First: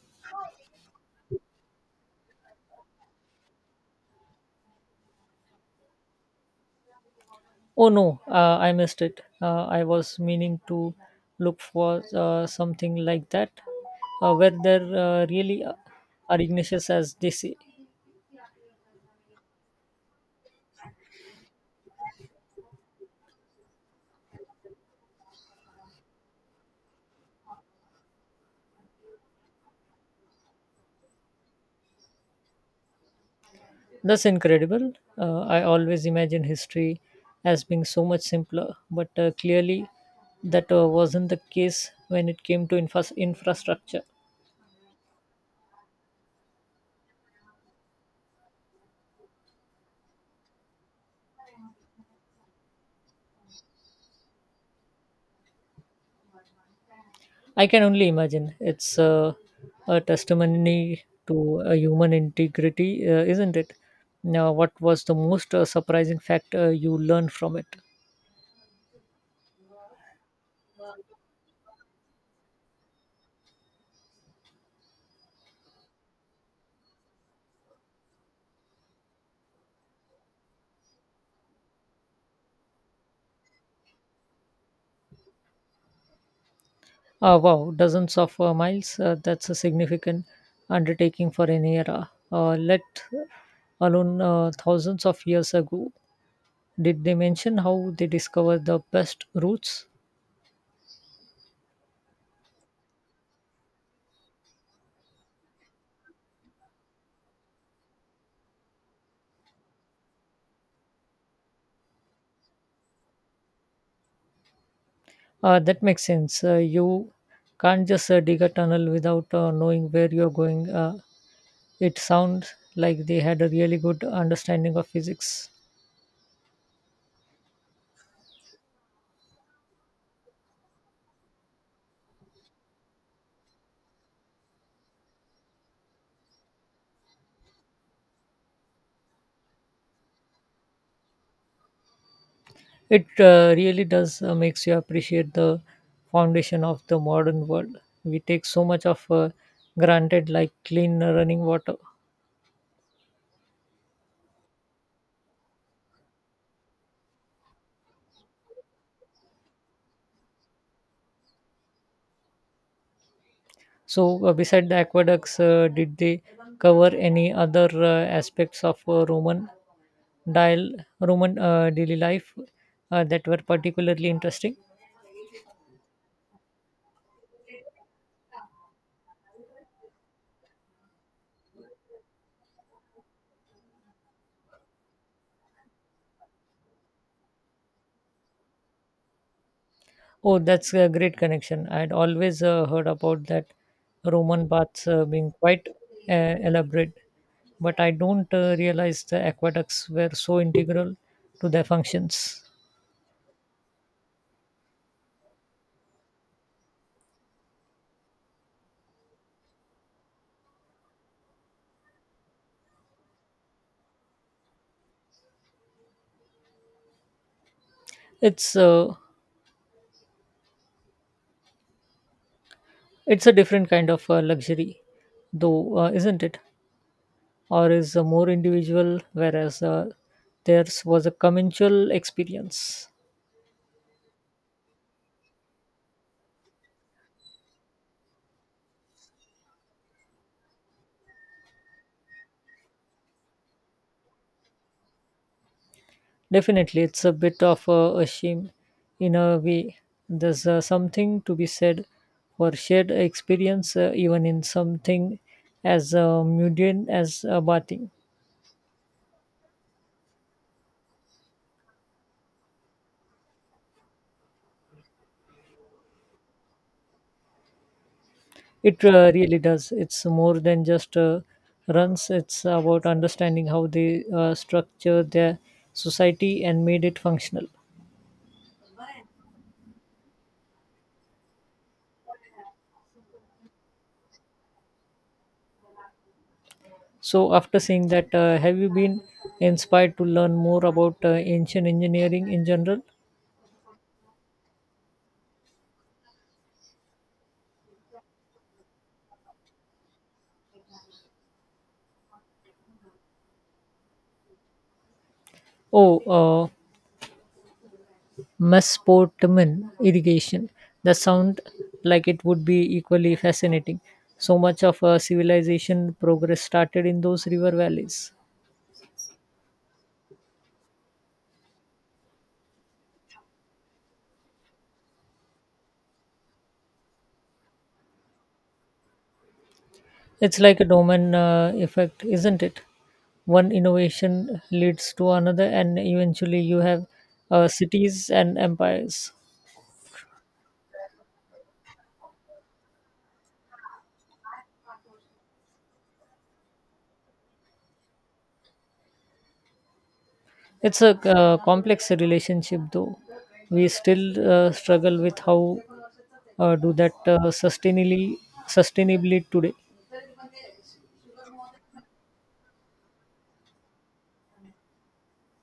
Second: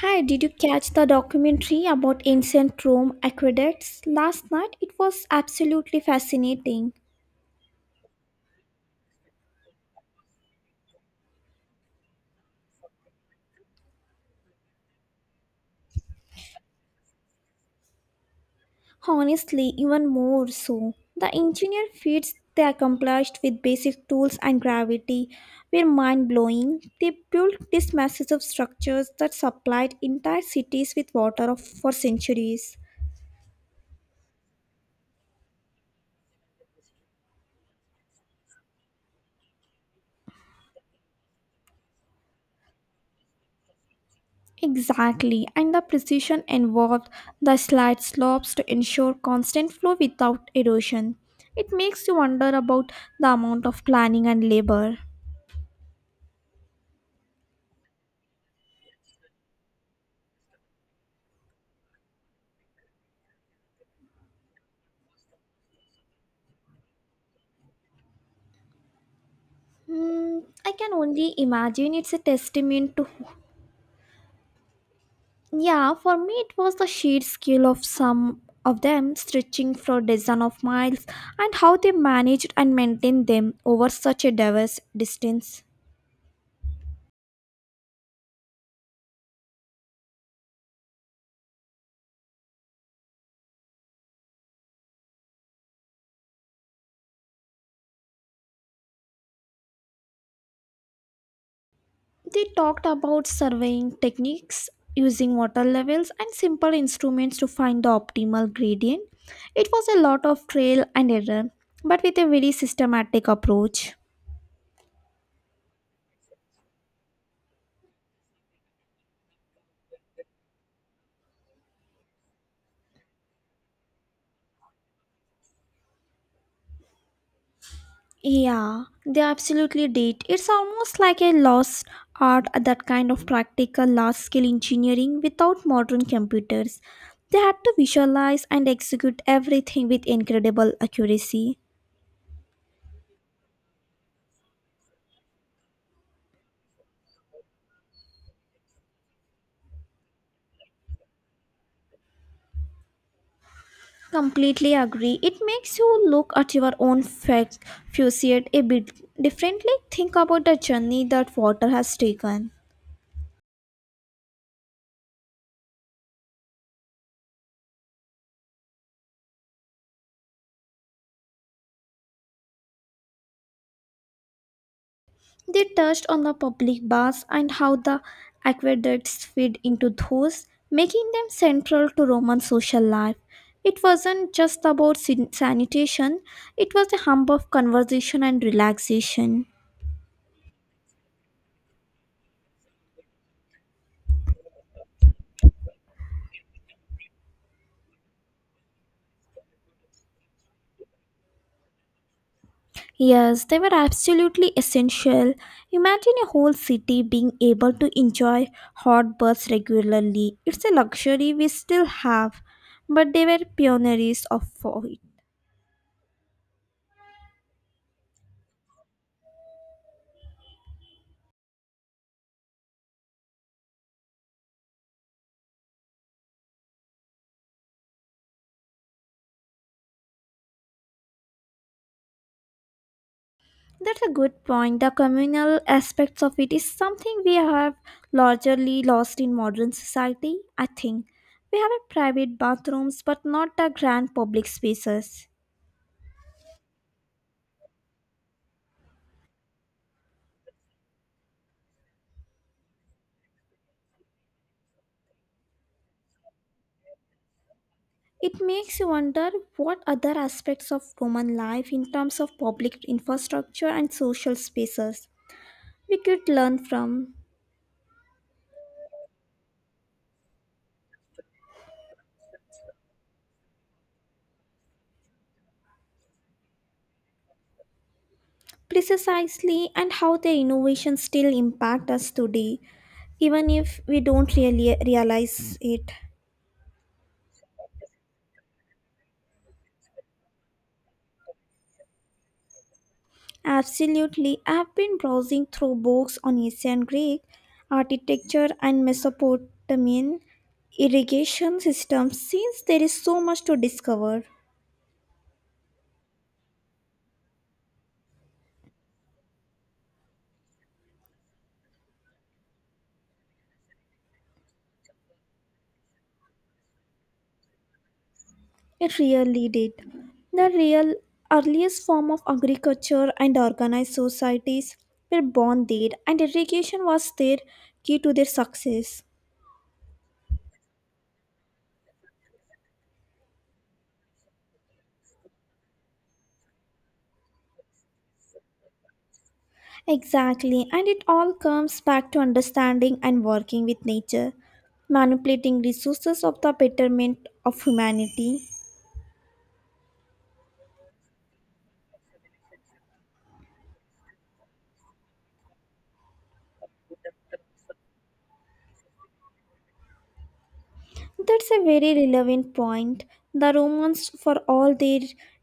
Hi, did you catch the documentary about ancient Rome aqueducts last night? It was absolutely fascinating. Oh no, I missed it. I was meaning to look for something like that. Where there really are Ignatius as they say. Honestly, even more so. The engineer feats they accomplished with basic tools and gravity were mind blowing. They built these massive structures that supplied entire cities with for centuries. That's incredible. I always imagine history as being so much simpler, but clearly that wasn't the case when it came to infrastructure. Exactly, and the precision involved, the slight slopes to ensure constant flow without erosion. It makes you wonder about the amount of planning and labor. I can only imagine. It's a testimony to human integrity, isn't it? Now, what was the most surprising fact you learned from it? Hmm, I can only imagine it's a testament to. Yeah, for me it was the sheer scale of some of them stretching for dozens of miles and how they managed and maintained them over such a diverse distance. Oh, wow, dozens of miles. That's a significant undertaking for an era, let alone thousands of years ago. Did they mention how they discovered the best routes? They talked about surveying techniques using water levels and simple instruments to find the optimal gradient. It was a lot of trial and error, but with a very systematic approach. That makes sense. You can't just dig a tunnel without knowing where you're going. It sounds like they had a really good understanding of physics. Yeah, they absolutely did. It's almost like a lost art, that kind of practical large scale engineering without modern computers. They had to visualize and execute everything with incredible accuracy. It really does makes you appreciate the foundation of the modern world. We take so much of granted, like clean running water. Completely agree. It makes you look at your own facade a bit differently. Think about the journey that water has taken. So, beside the aqueducts, did they cover any other aspects of Roman dial Roman daily life that were particularly interesting? They touched on the public baths and how the aqueducts feed into those, making them central to Roman social life. It wasn't just about sanitation, it was a hub of conversation and relaxation. Oh, that's a great connection. I'd always heard about that Roman baths being quite elaborate, but I don't realize the aqueducts were so integral to their functions. Yes, they were absolutely essential. Imagine a whole city being able to enjoy hot baths regularly. It's a luxury we still have, but they were pioneers of it. It's uh, it's a different kind of luxury, though, isn't it? Or is more individual, whereas theirs was a communal experience. That's a good point. The communal aspects of it is something we have largely lost in modern society, I think. We have a private bathrooms, but not the grand public spaces. Definitely, it's a bit of a shame in a way. There's something to be said for shared experience, even in something as mundane as bathing. It makes you wonder what other aspects of Roman life, in terms of public infrastructure and social spaces, we could learn from. It really does. It's more than just runs, it's about understanding how they structure their society and made it functional. Precisely, and how their innovations still impact us today, even if we don't really realize it. So, after seeing that, have you been inspired to learn more about ancient engineering in general? Absolutely, I've been browsing through books on ancient Greek architecture and Mesopotamian irrigation systems since there is so much to discover. Oh, Mesopotamian irrigation. The sound like it would be equally fascinating. So much of civilization progress started in those river valleys. It really did. The real earliest form of agriculture and organized societies were born there, and irrigation was their key to their success. It's like a domino effect, isn't it? One innovation leads to another, and eventually you have cities and empires. Exactly, and it all comes back to understanding and working with nature, manipulating resources of the betterment of humanity. It's a complex relationship, though. We still struggle with how do that sustainably today. That's a very relevant point. The Romans, for all their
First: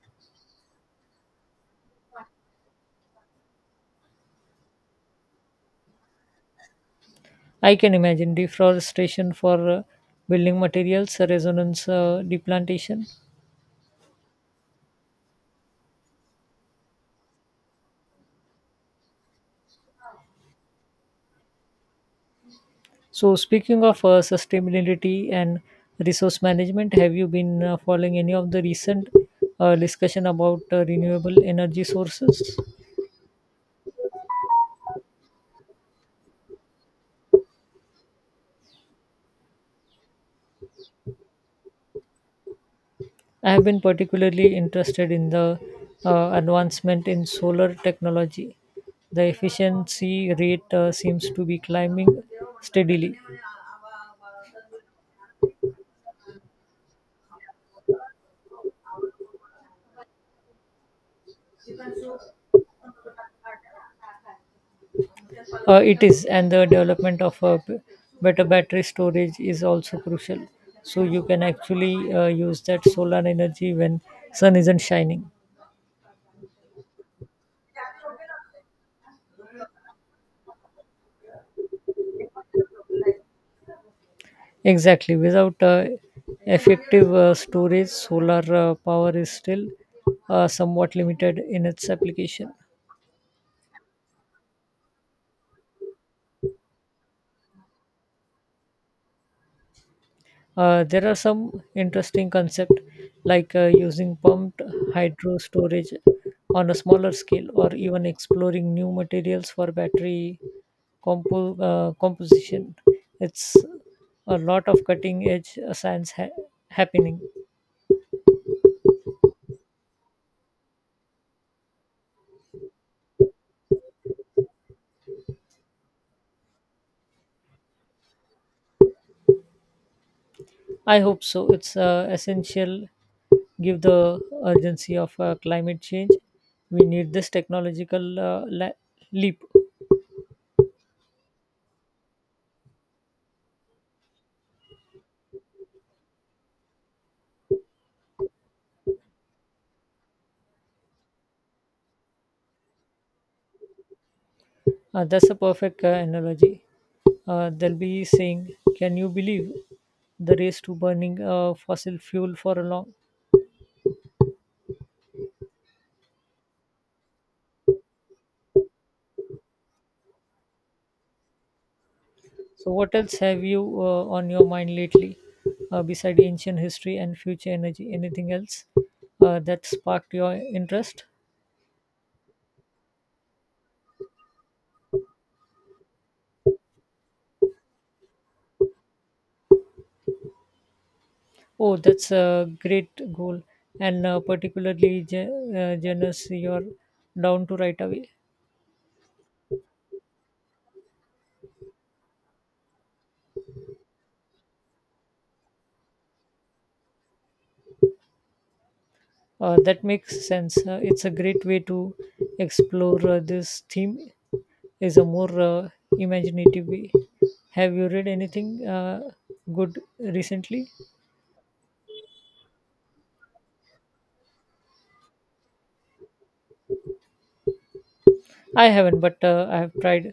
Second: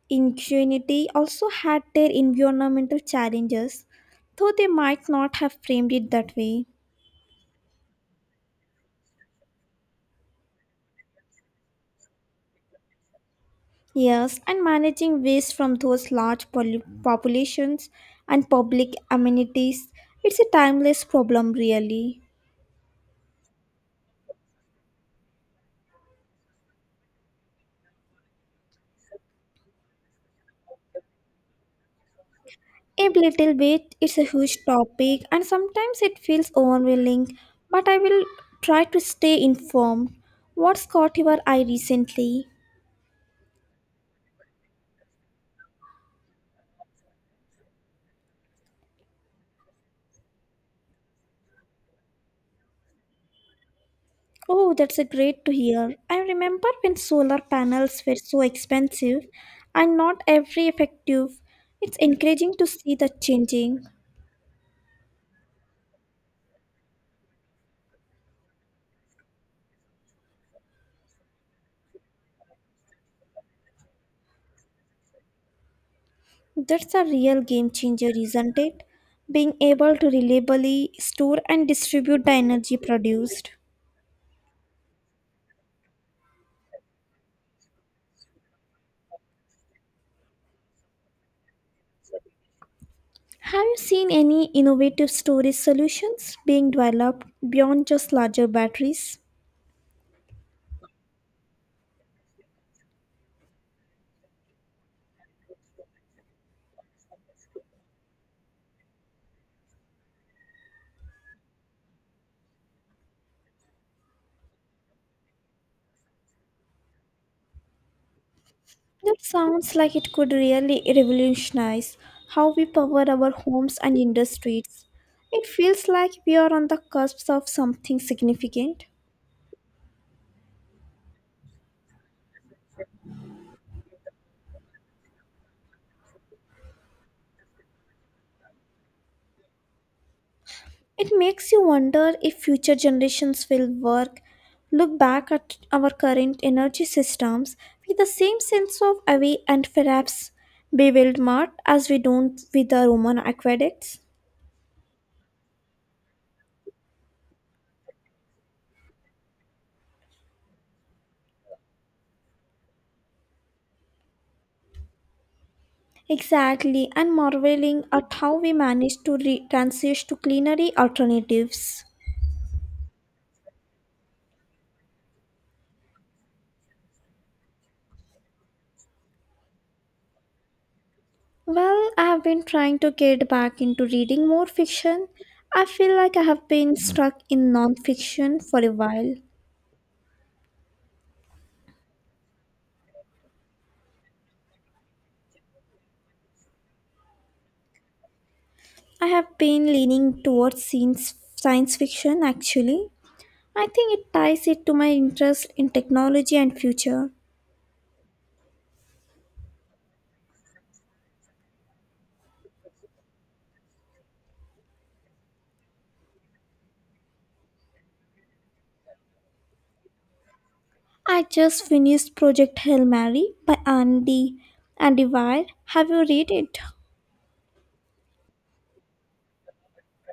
ingenuity, also had their environmental challenges, though they might not have framed it that way. I can imagine deforestation for building materials, resonance, deplantation. Yes, and managing waste from those populations and public amenities, it's a timeless problem, really. So, speaking of sustainability and resource management, have you been following any of the recent discussion about renewable energy sources? A little bit, it's a huge topic, and sometimes it feels overwhelming, but I will try to stay informed. What's caught your eye recently? I have been particularly interested in the advancement in solar technology. The efficiency rate seems to be climbing steadily. Oh, that's a great to hear. I remember when solar panels were so expensive and not every effective. It's encouraging to see the changing. It is, and the development of better battery storage is also crucial. So you can actually use that solar energy when sun isn't shining. That's a real game changer, isn't it? Being able to reliably store and distribute the energy produced. Exactly. Without effective storage, solar power is still somewhat limited in its application. Have you seen any innovative storage solutions being developed beyond just larger batteries? There are some interesting concepts like using pumped hydro storage on a smaller scale or even exploring new materials for composition. It's a lot of cutting edge science happening. That sounds like it could really revolutionize how we power our homes and industries. It feels like we are on the cusp of something significant. I hope so. It's essential give the urgency of climate change. We need this technological leap. It makes you wonder if future generations will work, look back at our current energy systems with the same sense of awe and perhaps bewilderment as we don't with the Roman aqueducts. That's a perfect analogy. They'll be saying, "Can you believe the race to burning fossil fuel for a long?" Exactly, and marveling at how we managed to transition to cleanery alternatives. So, what else have you on your mind lately, beside ancient history and future energy? Anything else that sparked your interest? Well, I have been trying to get back into reading more fiction. I feel like I have been stuck in non-fiction for a while. Oh, that's a great goal, and particularly generous you're down to right away. I have been leaning towards science fiction actually. I think it ties it to my interest in technology and future. That makes sense. It's a great way to explore this theme. Is a more imaginative way. Have you read anything good recently? I just finished Project Hail Mary by Andy Weir. Have you read it? I haven't, but I have tried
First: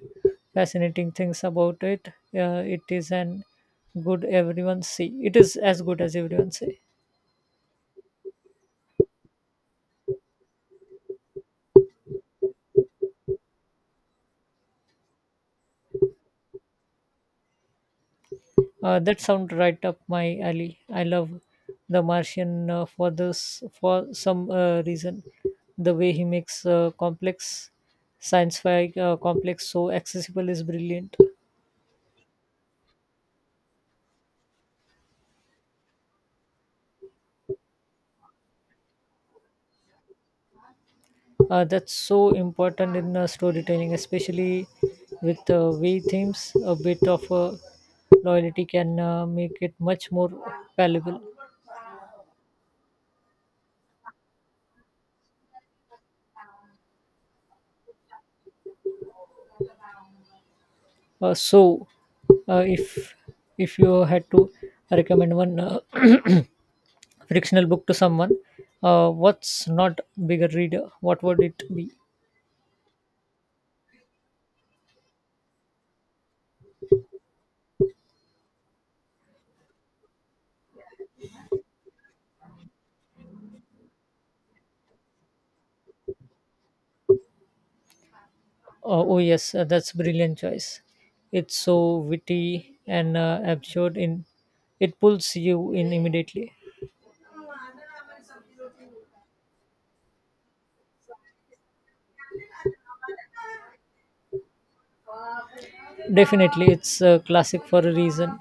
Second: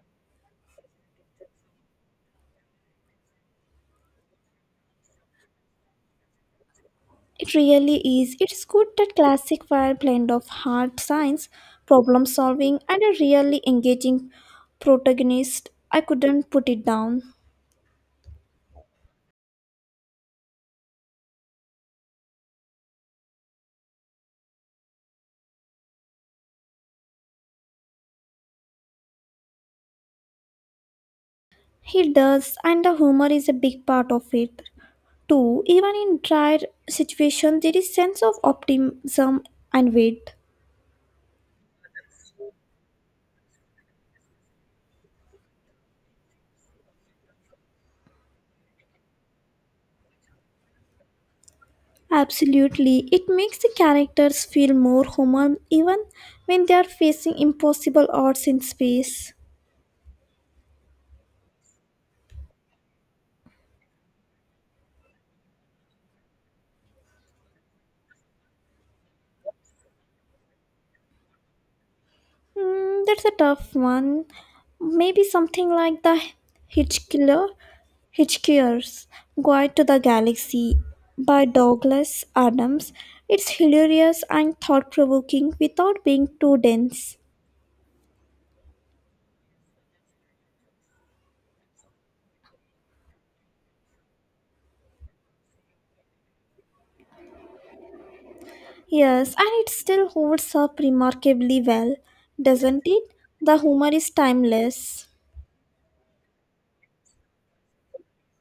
fascinating things about it. It is an good everyone say. It is as good as everyone say. It really is. It's good that classic fire blend of hard science, problem solving, and a really engaging protagonist. I couldn't put it down. That sounds right up my alley. I love The Martian for this for some reason. The way he makes complex science fi complex so accessible is brilliant. He does, and the humor is a big part of it too. Even in dire situations, there is sense of optimism and wit. That's so important in storytelling, especially with way themes. A bit of loyalty can make it much more valuable. Absolutely, it makes the characters feel more human even when they are facing impossible odds in space. Uh, so, uh, if if you had to recommend one fictional book to someone, what's not bigger reader, what would it be? Hmm, that's a tough one. Maybe something like the Hitchkiller, Hitchhiker's Guide to the Galaxy by Douglas Adams. It's hilarious and thought-provoking without being too dense. Oh yes, that's brilliant choice. It's so witty and absurd in it, pulls you in immediately. Yes, and it still holds up remarkably well, doesn't it? The humor is timeless. Definitely, it's a classic for a reason.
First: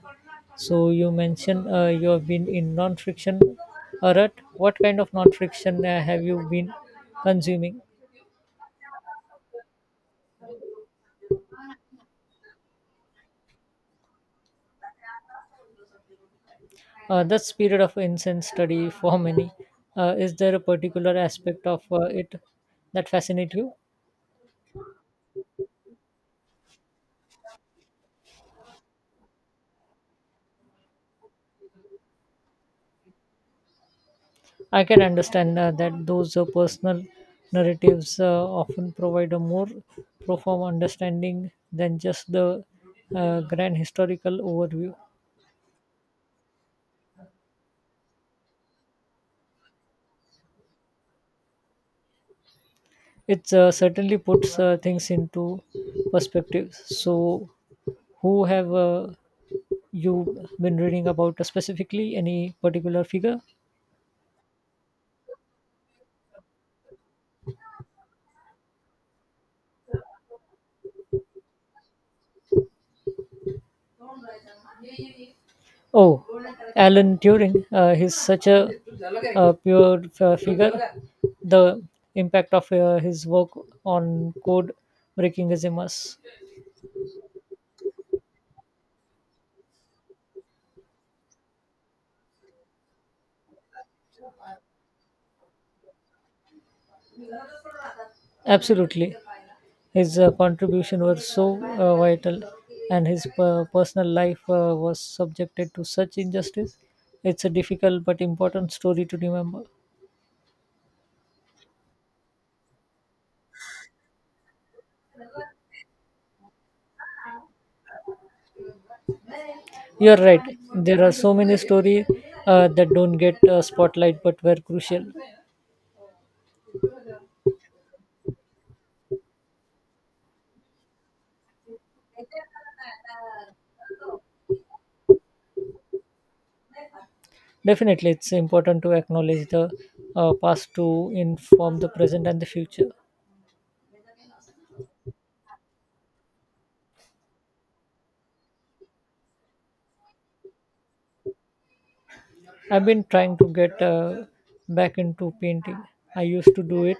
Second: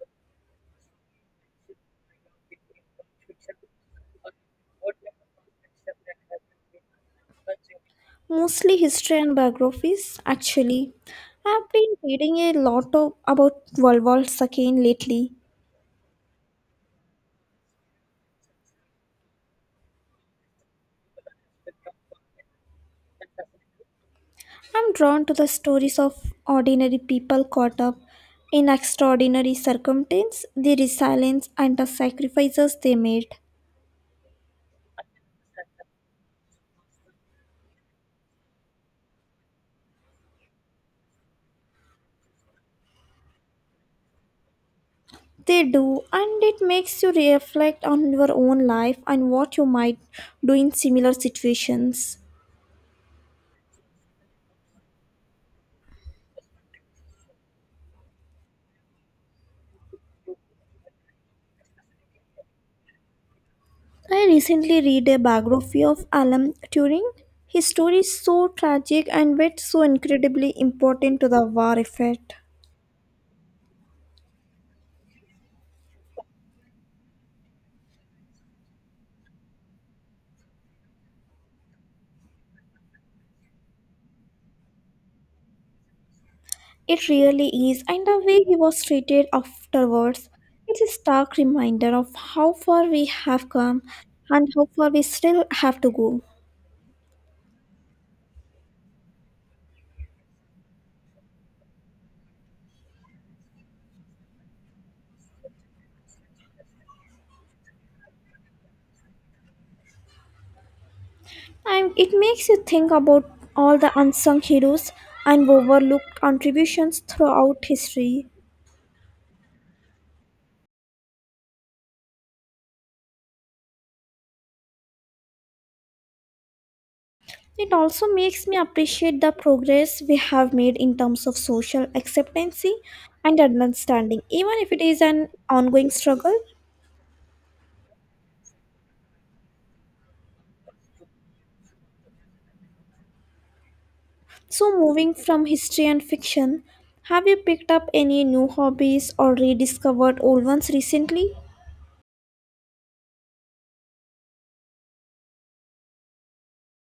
So you mentioned you have been in non-fiction, or what kind of non-fiction have you been consuming? Mostly history and biographies, actually. I've been reading a lot of, about World War II lately. This period of incense study for many, is there a particular aspect of it that fascinates you? I'm drawn to the stories of ordinary people caught up in extraordinary circumstance, the resilience and the sacrifices they made. I can understand that those personal narratives often provide a more profound understanding than just the grand historical overview. They do, and it makes you reflect on your own life and what you might do in similar situations. It certainly puts things into perspective. So, who have you been reading about specifically? Any particular figure? I recently read a biography of Alan Turing. His story is so tragic and yet so incredibly important to the war effort. Oh, Alan Turing, he's such a, figure. The impact of his work on code breaking is immense. It really is, and the way he was treated afterwards, it's a stark reminder of how far we have come and how far we still have to go. Absolutely. His contribution was so vital, and his personal life was subjected to such injustice. It's a difficult but important story to remember. And it makes you think about all the unsung heroes and overlooked contributions throughout history. You're right. There are so many stories that don't get spotlight but were crucial. It also makes me appreciate the progress we have made in terms of social acceptance and understanding, even if it is an ongoing struggle. Definitely, it's important to acknowledge the past to inform the present and the future. So, moving from history and fiction, have you picked up any new hobbies or rediscovered old ones recently? I've been trying to get back into painting. I used to do it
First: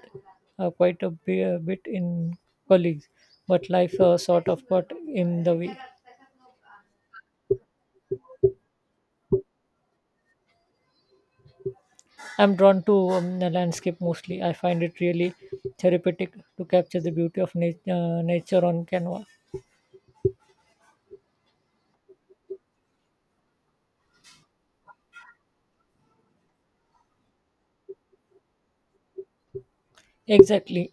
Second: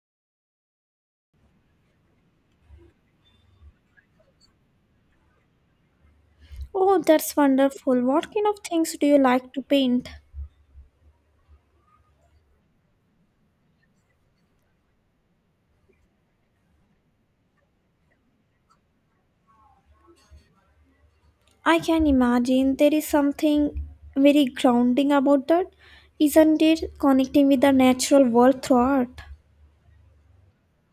quite a bit in college, but life sort of got in the way. Oh, that's wonderful. What kind of things do you like to paint? I'm drawn to the landscape mostly. I find it really therapeutic to capture the beauty of nature on canvas. I can imagine there is something very grounding about that, isn't it? Connecting with the natural world through art. Exactly.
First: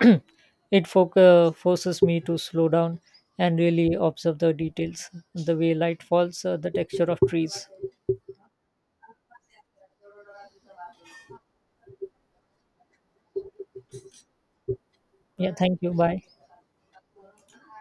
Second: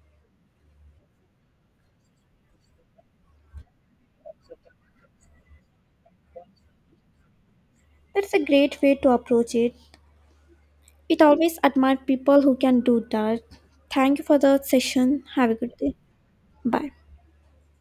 it forces me to slow down and really observe the details, the way light falls, the texture of trees. That's a great way to approach it. It always admire people who can do that. Thank you for the session. Have Yeah, a good thank you. day. Bye. Bye.